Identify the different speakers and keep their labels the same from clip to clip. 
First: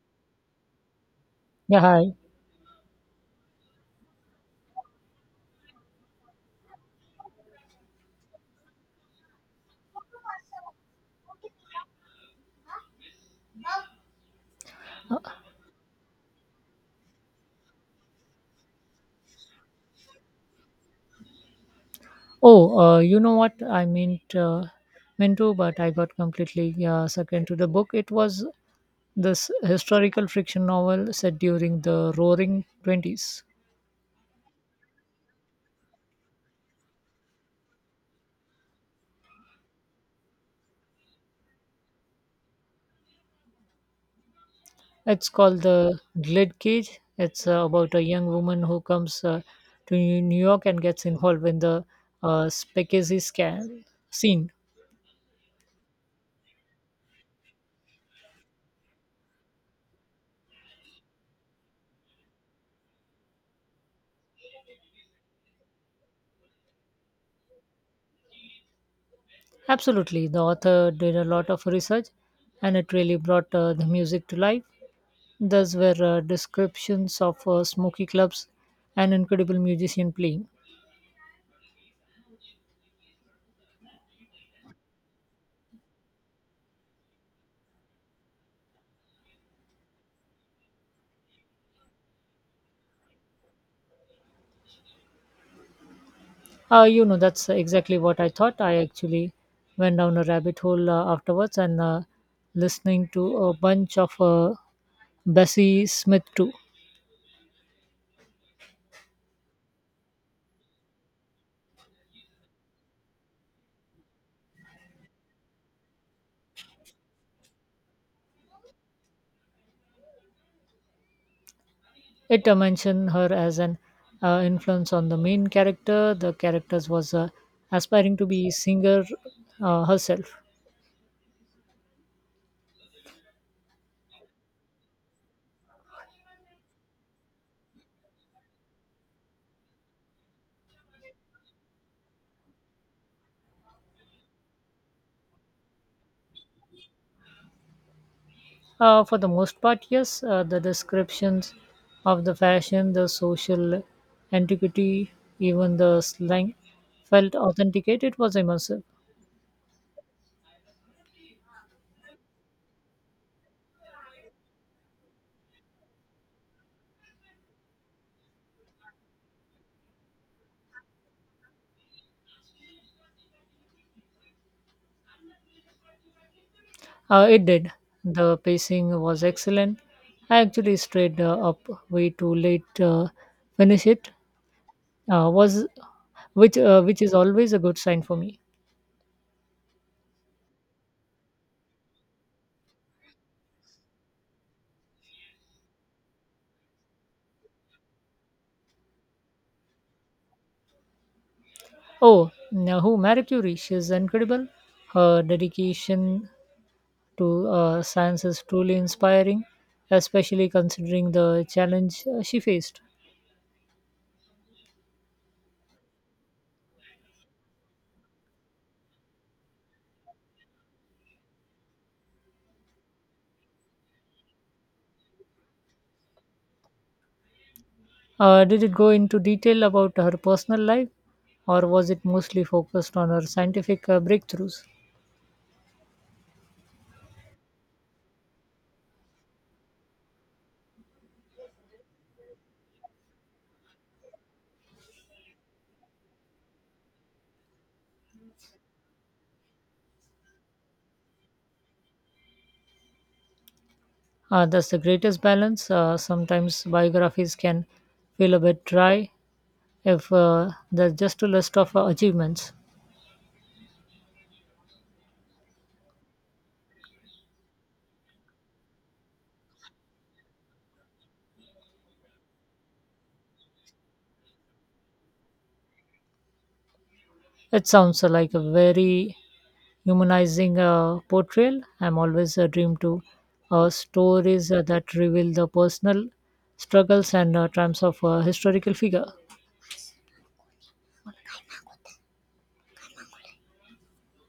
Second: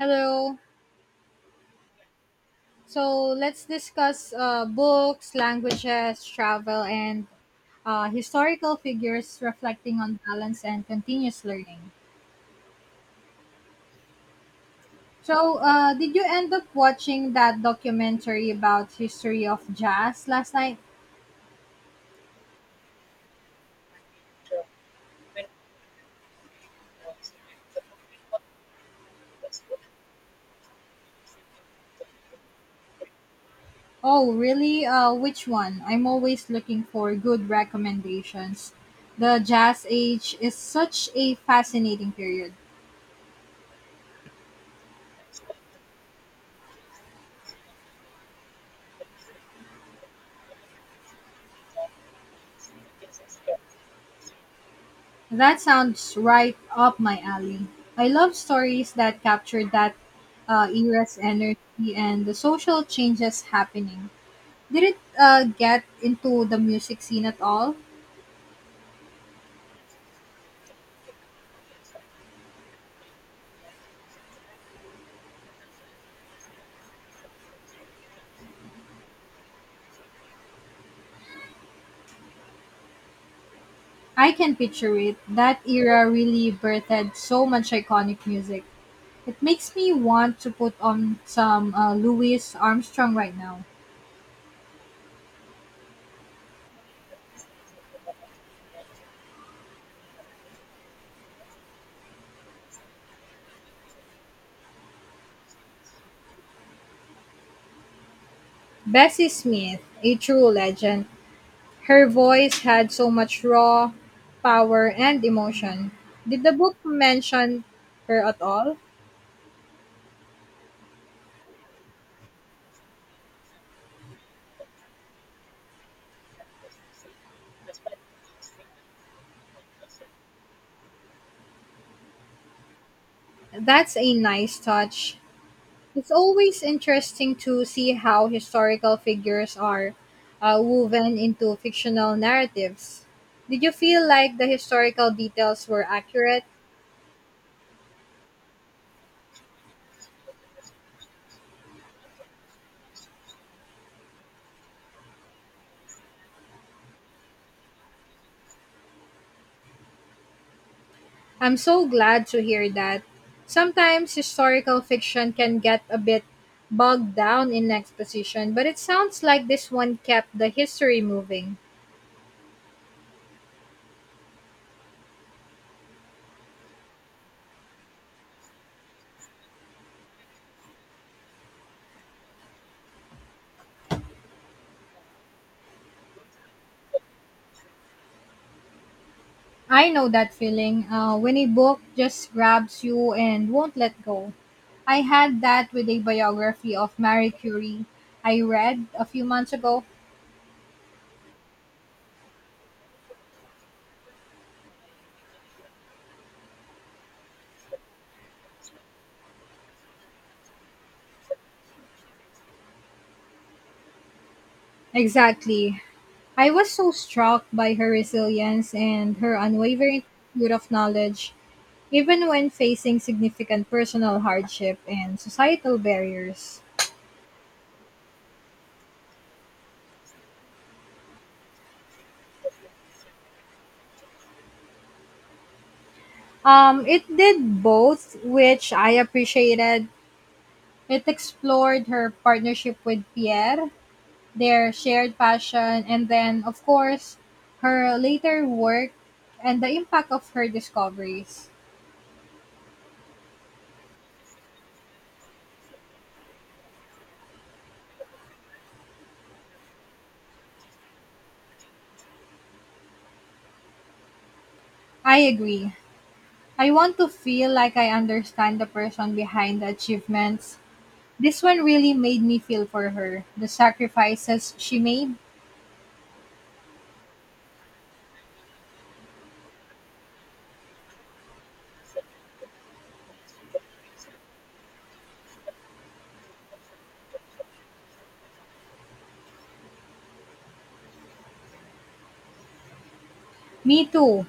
Speaker 1: Hello.
Speaker 2: Yeah, hi.
Speaker 1: So let's discuss books, languages, travel, and historical figures reflecting on balance and continuous learning.
Speaker 2: Uh,
Speaker 1: So, did you end up watching that documentary about history of jazz last night?
Speaker 2: Oh, you know what? I meant to, but I got completely sucked into the book. It was this historical fiction novel set during the Roaring Twenties.
Speaker 1: Oh, really? Which one? I'm always looking for good recommendations. The jazz age is such a fascinating period.
Speaker 2: It's called The Glade Cage. It's about a young woman who comes to New York and gets involved in the Spaghetti scan scene.
Speaker 1: That sounds right up my alley. I love stories that capture that era's energy and the social changes happening. Did it get into the music scene at all?
Speaker 2: Absolutely, the author did a lot of research, and it really brought the music to life. Those were descriptions of smoky clubs and incredible musician playing.
Speaker 1: I can picture it. That era really birthed so much iconic music. It makes me want to put on some Louis Armstrong right now.
Speaker 2: That's exactly what I thought. I actually went down a rabbit hole afterwards and listening to a bunch of Bessie Smith too.
Speaker 1: Bessie Smith, a true legend. Her voice had so much raw power and emotion. Did the book mention her at all?
Speaker 2: It mentioned her as an influence on the main character. The characters was aspiring to be singer herself.
Speaker 1: That's a nice touch. It's always interesting to see how historical figures are woven into fictional narratives. Did you feel like the historical details were accurate?
Speaker 2: For the most part, yes, the descriptions of the fashion, the social antiquity, even the slang felt authenticate. It was immersive.
Speaker 1: I'm so glad to hear that. Sometimes historical fiction can get a bit bogged down in exposition, but it sounds like this one kept the history moving.
Speaker 2: It did. The pacing was excellent. I actually stayed up way too late to finish it, was which is always a good sign for me.
Speaker 1: I know that feeling when a book just grabs you and won't let go. I had that with a biography of Marie Curie I read a few months ago.
Speaker 2: Oh, now who Marie Curie? She's incredible. Her dedication to science is truly inspiring, especially considering the challenge she faced.
Speaker 1: Exactly. I was so struck by her resilience and her unwavering pursuit of knowledge, even when facing significant personal hardship and societal barriers.
Speaker 2: Did it go into detail about her personal life, or was it mostly focused on her scientific breakthroughs?
Speaker 1: It did both, which I appreciated. It explored her partnership with Pierre, their shared passion, and then, of course, her later work and the impact of her discoveries.
Speaker 2: That's the greatest balance. Sometimes biographies can feel a bit dry if they're just a list of achievements.
Speaker 1: I agree. I want to feel like I understand the person behind the achievements. This one really made me feel for her, the sacrifices she made.
Speaker 2: It sounds like a very humanizing portrayal. I'm always a dream to stories that reveal the personal struggles and triumphs of a historical figure.
Speaker 1: Me too.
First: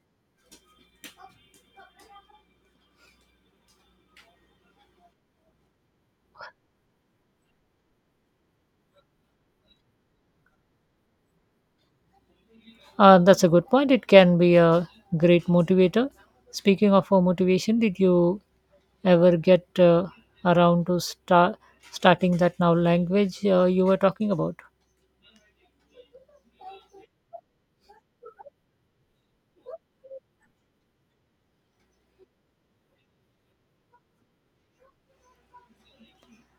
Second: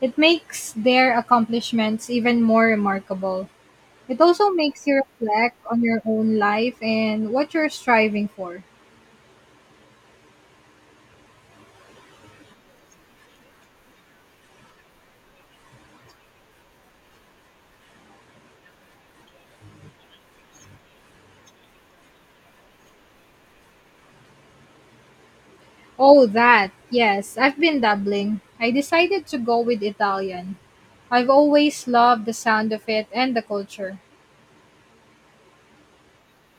Speaker 1: It makes their accomplishments even more remarkable. It also makes you reflect on your own life and what you're striving for.
Speaker 2: That's a good point. It can be a great motivator. Speaking of motivation, did you ever get around to starting that now language you were talking about?
Speaker 1: Oh, that. Yes, I've been dabbling. I decided to go with Italian. I've always loved the sound of it and the culture.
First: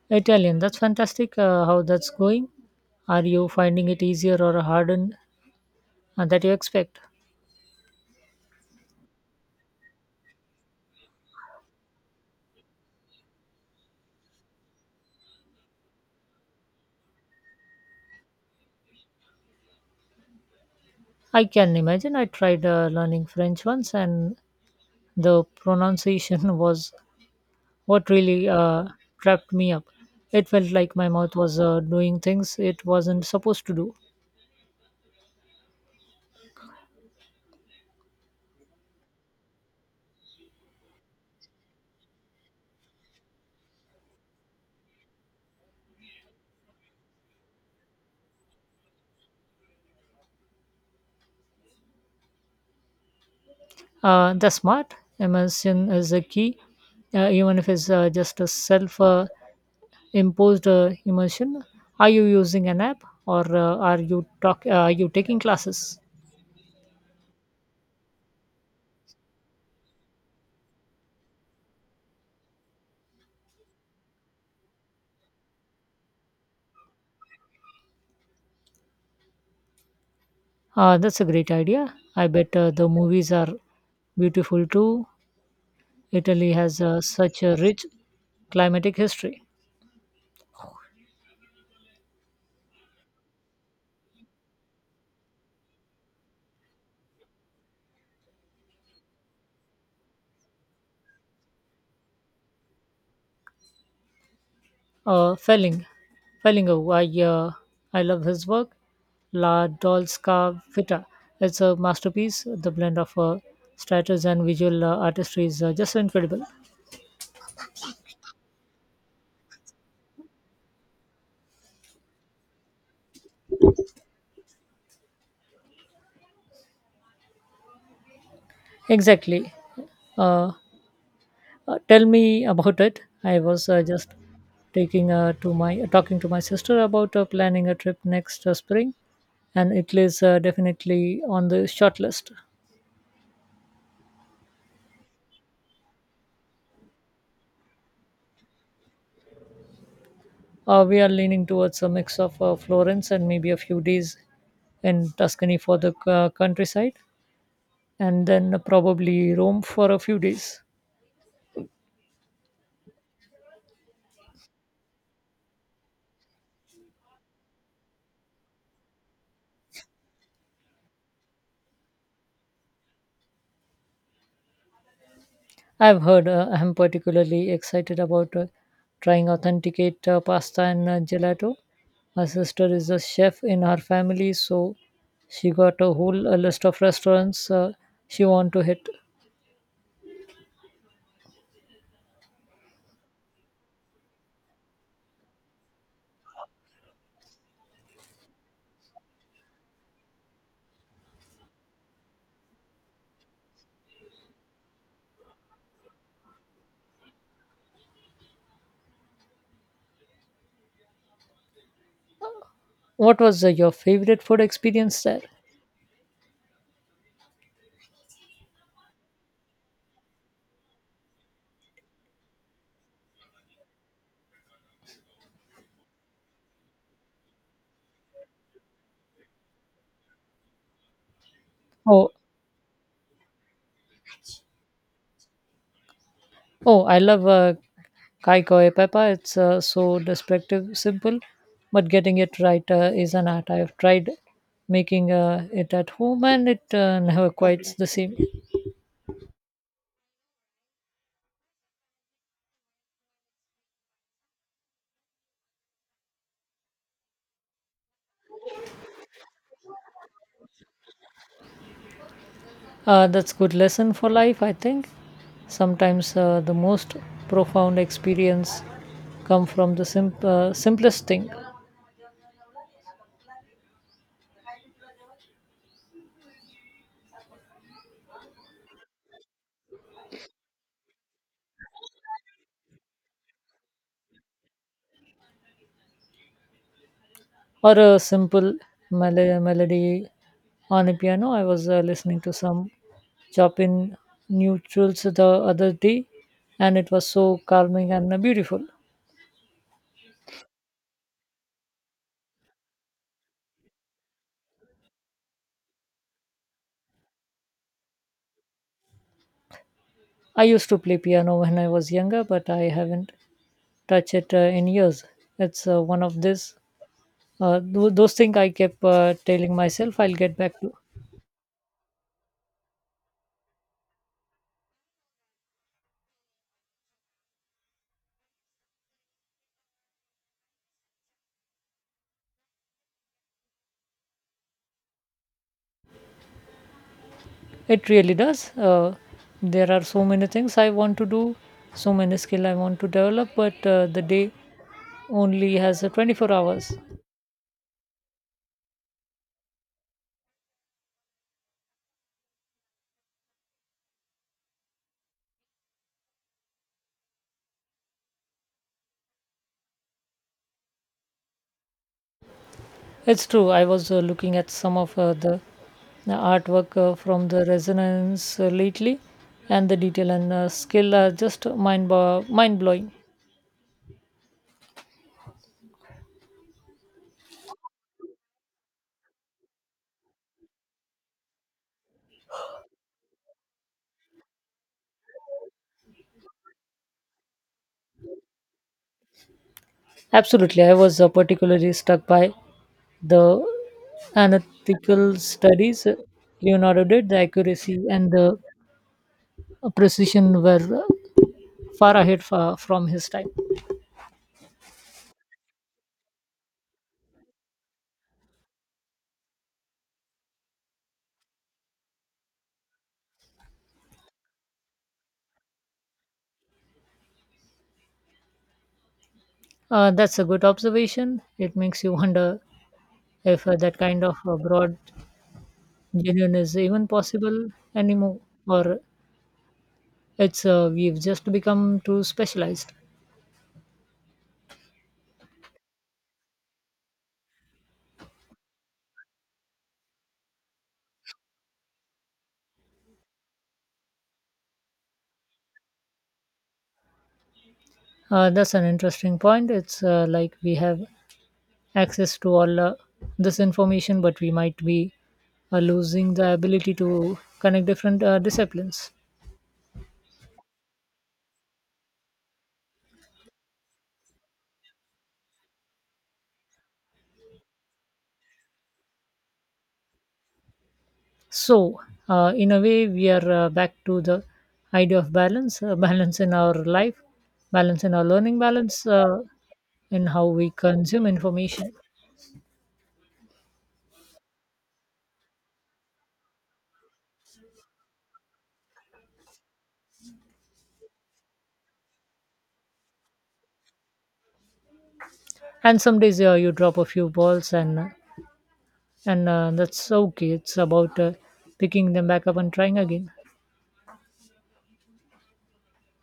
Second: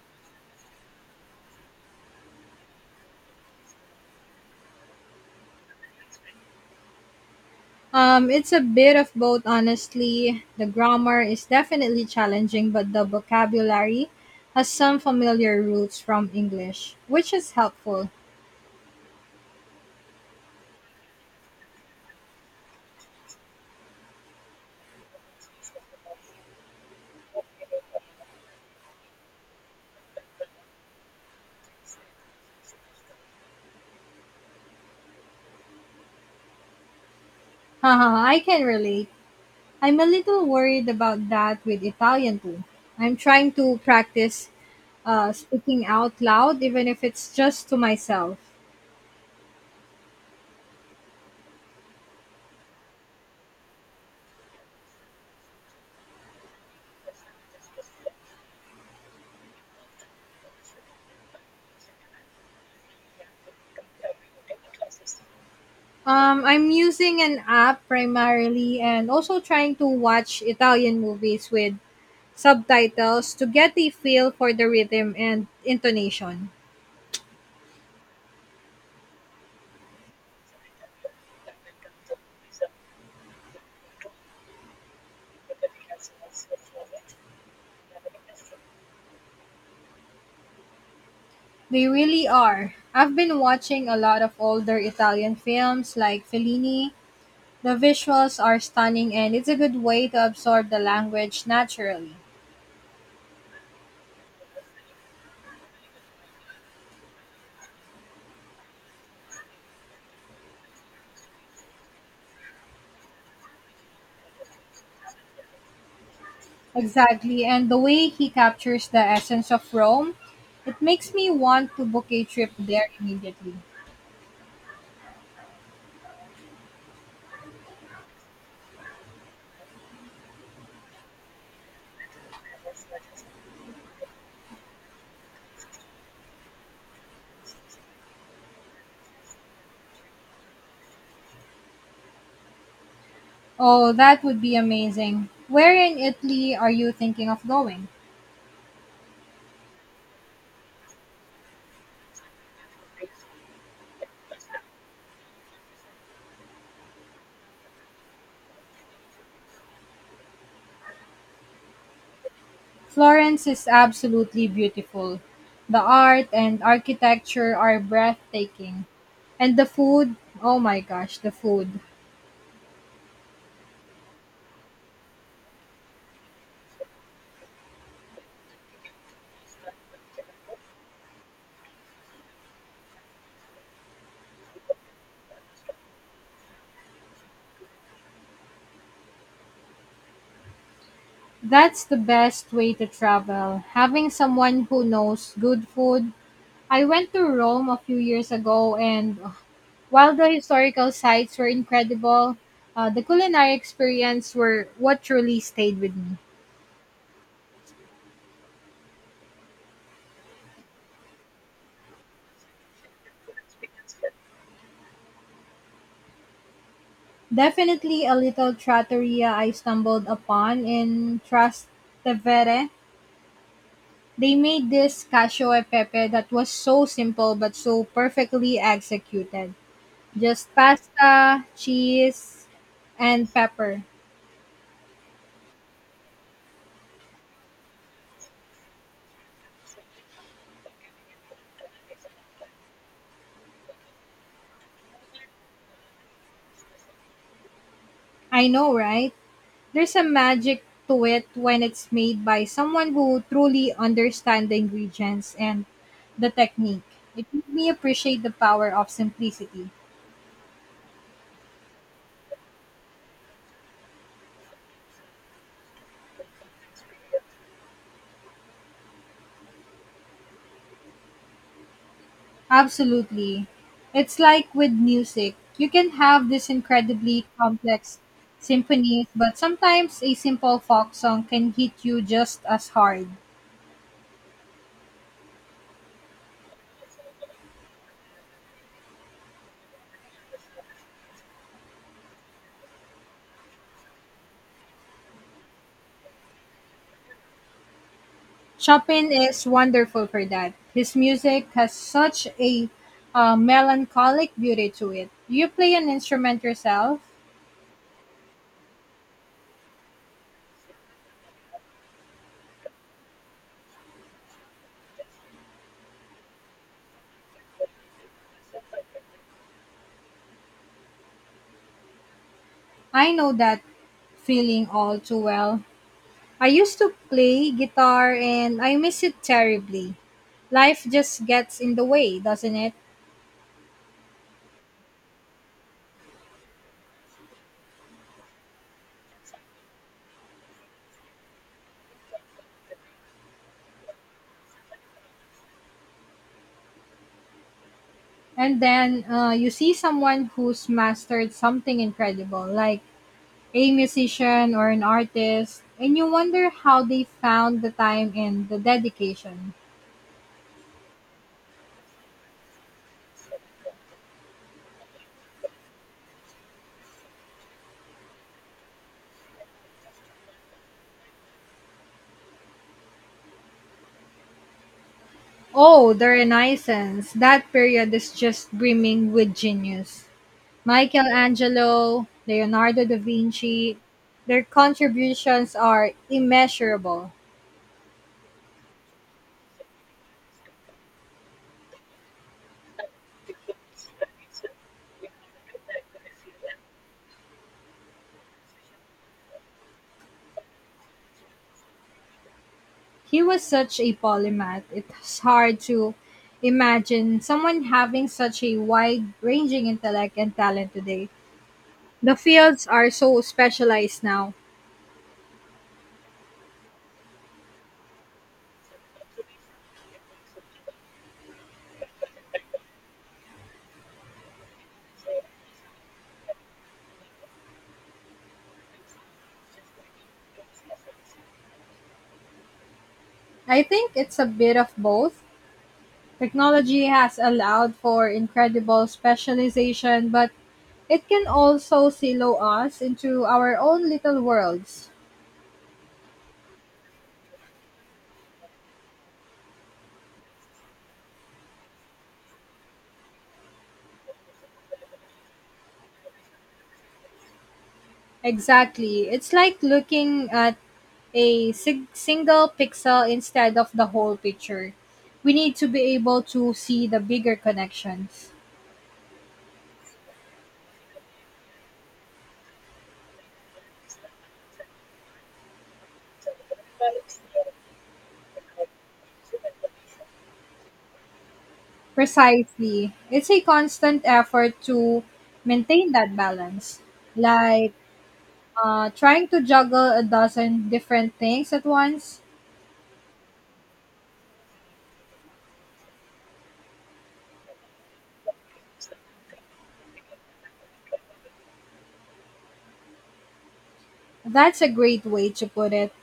Speaker 2: Italian. That's fantastic. How that's going? Are you finding it easier or harder than you expect?
Speaker 1: It's a bit of both, honestly. The grammar is definitely challenging, but the vocabulary has some familiar roots from English, which is helpful.
Speaker 2: I can imagine. I tried learning French once, and the pronunciation was what really trapped me up. It felt like my mouth was doing things it wasn't supposed to do.
Speaker 1: Haha, I can relate. I'm a little worried about that with Italian too. I'm trying to practice speaking out loud, even if it's just to myself.
Speaker 2: The smart immersion is a key, even if it's just a self imposed immersion. Are you using an app or are you talk? Are you taking classes?
Speaker 1: I'm using an app primarily and also trying to watch Italian movies with subtitles to get a feel for the rhythm and intonation.
Speaker 2: That's a great idea. I bet the movies are beautiful too. Italy has such a rich climatic history.
Speaker 1: They really are. I've been watching a lot of older Italian films like Fellini. The visuals are stunning and it's a good way to absorb the language naturally.
Speaker 2: Uh, Felling, Fellingo, I love his work. La Dolska Vita. It's a masterpiece. The blend of status and visual artistry is just incredible.
Speaker 1: Exactly, and the way he captures the essence of Rome, it makes me want to book a trip there immediately.
Speaker 2: Exactly. Uh, Tell me about it. I was just taking to my talking to my sister about planning a trip next spring, and Italy is definitely on the short list.
Speaker 1: Oh, that would be amazing. Where in Italy are you thinking of going?
Speaker 2: We are leaning towards a mix of Florence and maybe a few days in Tuscany for the countryside, and then probably Rome for a few days.
Speaker 1: Florence is absolutely beautiful. The art and architecture are breathtaking. And the food, oh my gosh, the food.
Speaker 2: I've heard. I'm particularly excited about trying authenticate pasta and gelato. My sister is a chef in her family, so she got a whole list of restaurants she want to hit.
Speaker 1: That's the best way to travel, having someone who knows good food. I went to Rome a few years ago, and while the historical sites were incredible, the culinary experience were what truly stayed with me.
Speaker 2: What was your favorite food experience there?
Speaker 1: Definitely a little trattoria I stumbled upon in Trastevere. They made this cacio e pepe that was so simple but so perfectly executed. Just pasta,
Speaker 2: Oh,
Speaker 1: cheese, and pepper.
Speaker 2: oh, I love Kai koe Peppa, it's so descriptive, simple, but getting it right is an art. I've tried making it at home and it never quite the same.
Speaker 1: I know, right? There's a magic to it when it's made by someone who truly understands the ingredients and the technique. It made me appreciate the power of simplicity.
Speaker 2: That's good lesson for life, I think. Sometimes the most profound experience come from the simplest thing
Speaker 1: Absolutely. It's like with music. You can have this incredibly complex symphony, but sometimes a simple folk song can hit you just as hard.
Speaker 2: or a simple melody on a piano. I was listening to some shop in neutrals the other day and it was so calming and beautiful.
Speaker 1: Chopin is wonderful for that. His music has such a melancholic beauty to it. Do you play an instrument yourself?
Speaker 2: I used to play piano when I was younger, but I haven't touched it in years. It's one of those things I kept telling myself I'll get back to.
Speaker 1: I know that feeling all too well. I used to play guitar and I miss it terribly. Life just gets in the way, doesn't it?
Speaker 2: It really does. There are so many things I want to do, so many skill I want to develop, but the day only has 24 hours.
Speaker 1: And then you see someone who's mastered something incredible, like a musician or an artist, and you wonder how they found the time and the dedication.
Speaker 2: It's true. I was looking at some of the artwork from the resonance lately, and the detail and skill are just mind mind blowing.
Speaker 1: Oh, the Renaissance. That period is just brimming with genius. Michelangelo, Leonardo da Vinci, their contributions are immeasurable.
Speaker 2: Absolutely, I was particularly struck by the analytical studies Leonardo did. The accuracy and the precision were far ahead from his
Speaker 1: He
Speaker 2: time.
Speaker 1: was such a polymath, it's hard to imagine someone having such a wide ranging intellect and talent today. The fields are so specialized now.
Speaker 2: That's a good observation. It makes you wonder if that kind of broad genuine is even possible anymore, or It's we've just become too specialized.
Speaker 1: I think it's a bit of both. Technology has allowed for incredible specialization, but it can also silo us into our own little worlds.
Speaker 2: That's an interesting point. It's like we have access to all this information, but we might be losing the ability to connect different disciplines.
Speaker 1: Exactly. It's like looking at a single pixel instead of the whole picture. We need to be able to see the bigger connections.
Speaker 2: So, in a way, we are back to the idea of balance, balance in our life, balance in our learning, balance in how we consume information.
Speaker 1: Precisely. It's a constant effort to maintain that balance, like trying to juggle a dozen different things at once.
Speaker 2: And some days you drop a few balls, and that's okay. It's about picking them back up and trying again.
Speaker 1: That's a great way to put it.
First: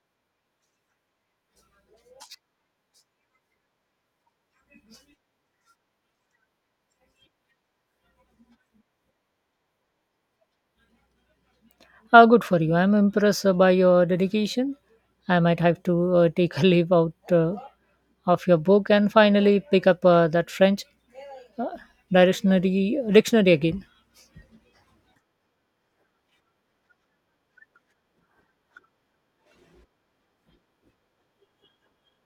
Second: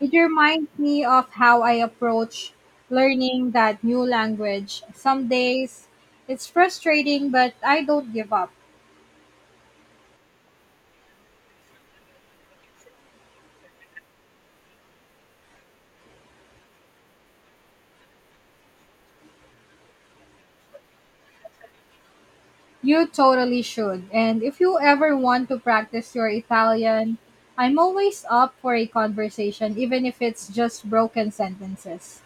Speaker 1: It reminds me of how I approach learning that new language. Some days it's frustrating, but I don't give up.
Speaker 2: Good for you. I'm impressed by your dedication. I might have to take a leave out of your book and finally pick up that French uh, dictionary
Speaker 1: You
Speaker 2: dictionary
Speaker 1: totally
Speaker 2: again.
Speaker 1: should. And if you ever want to practice your Italian, I'm always up for a conversation, even if it's just broken sentences.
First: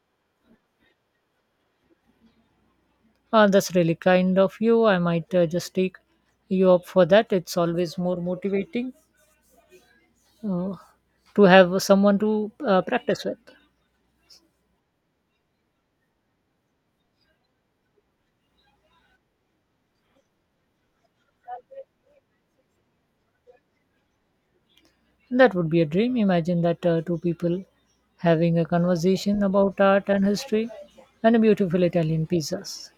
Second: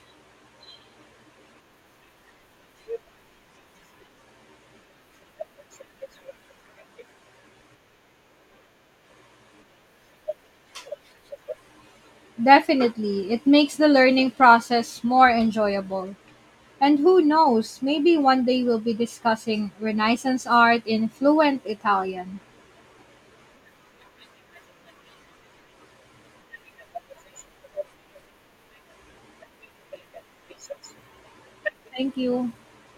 Speaker 2: That's really kind of you. I might just take you up for that. It's always more motivating uh, to have someone to practice
Speaker 1: Definitely,
Speaker 2: with.
Speaker 1: it makes the learning process more enjoyable. And who knows, maybe one day we'll be discussing Renaissance art in fluent Italian.
Speaker 2: That would be a dream. Imagine that, two people having a conversation about art and history and a beautiful
Speaker 1: Thank
Speaker 2: Italian
Speaker 1: you.
Speaker 2: pizzas.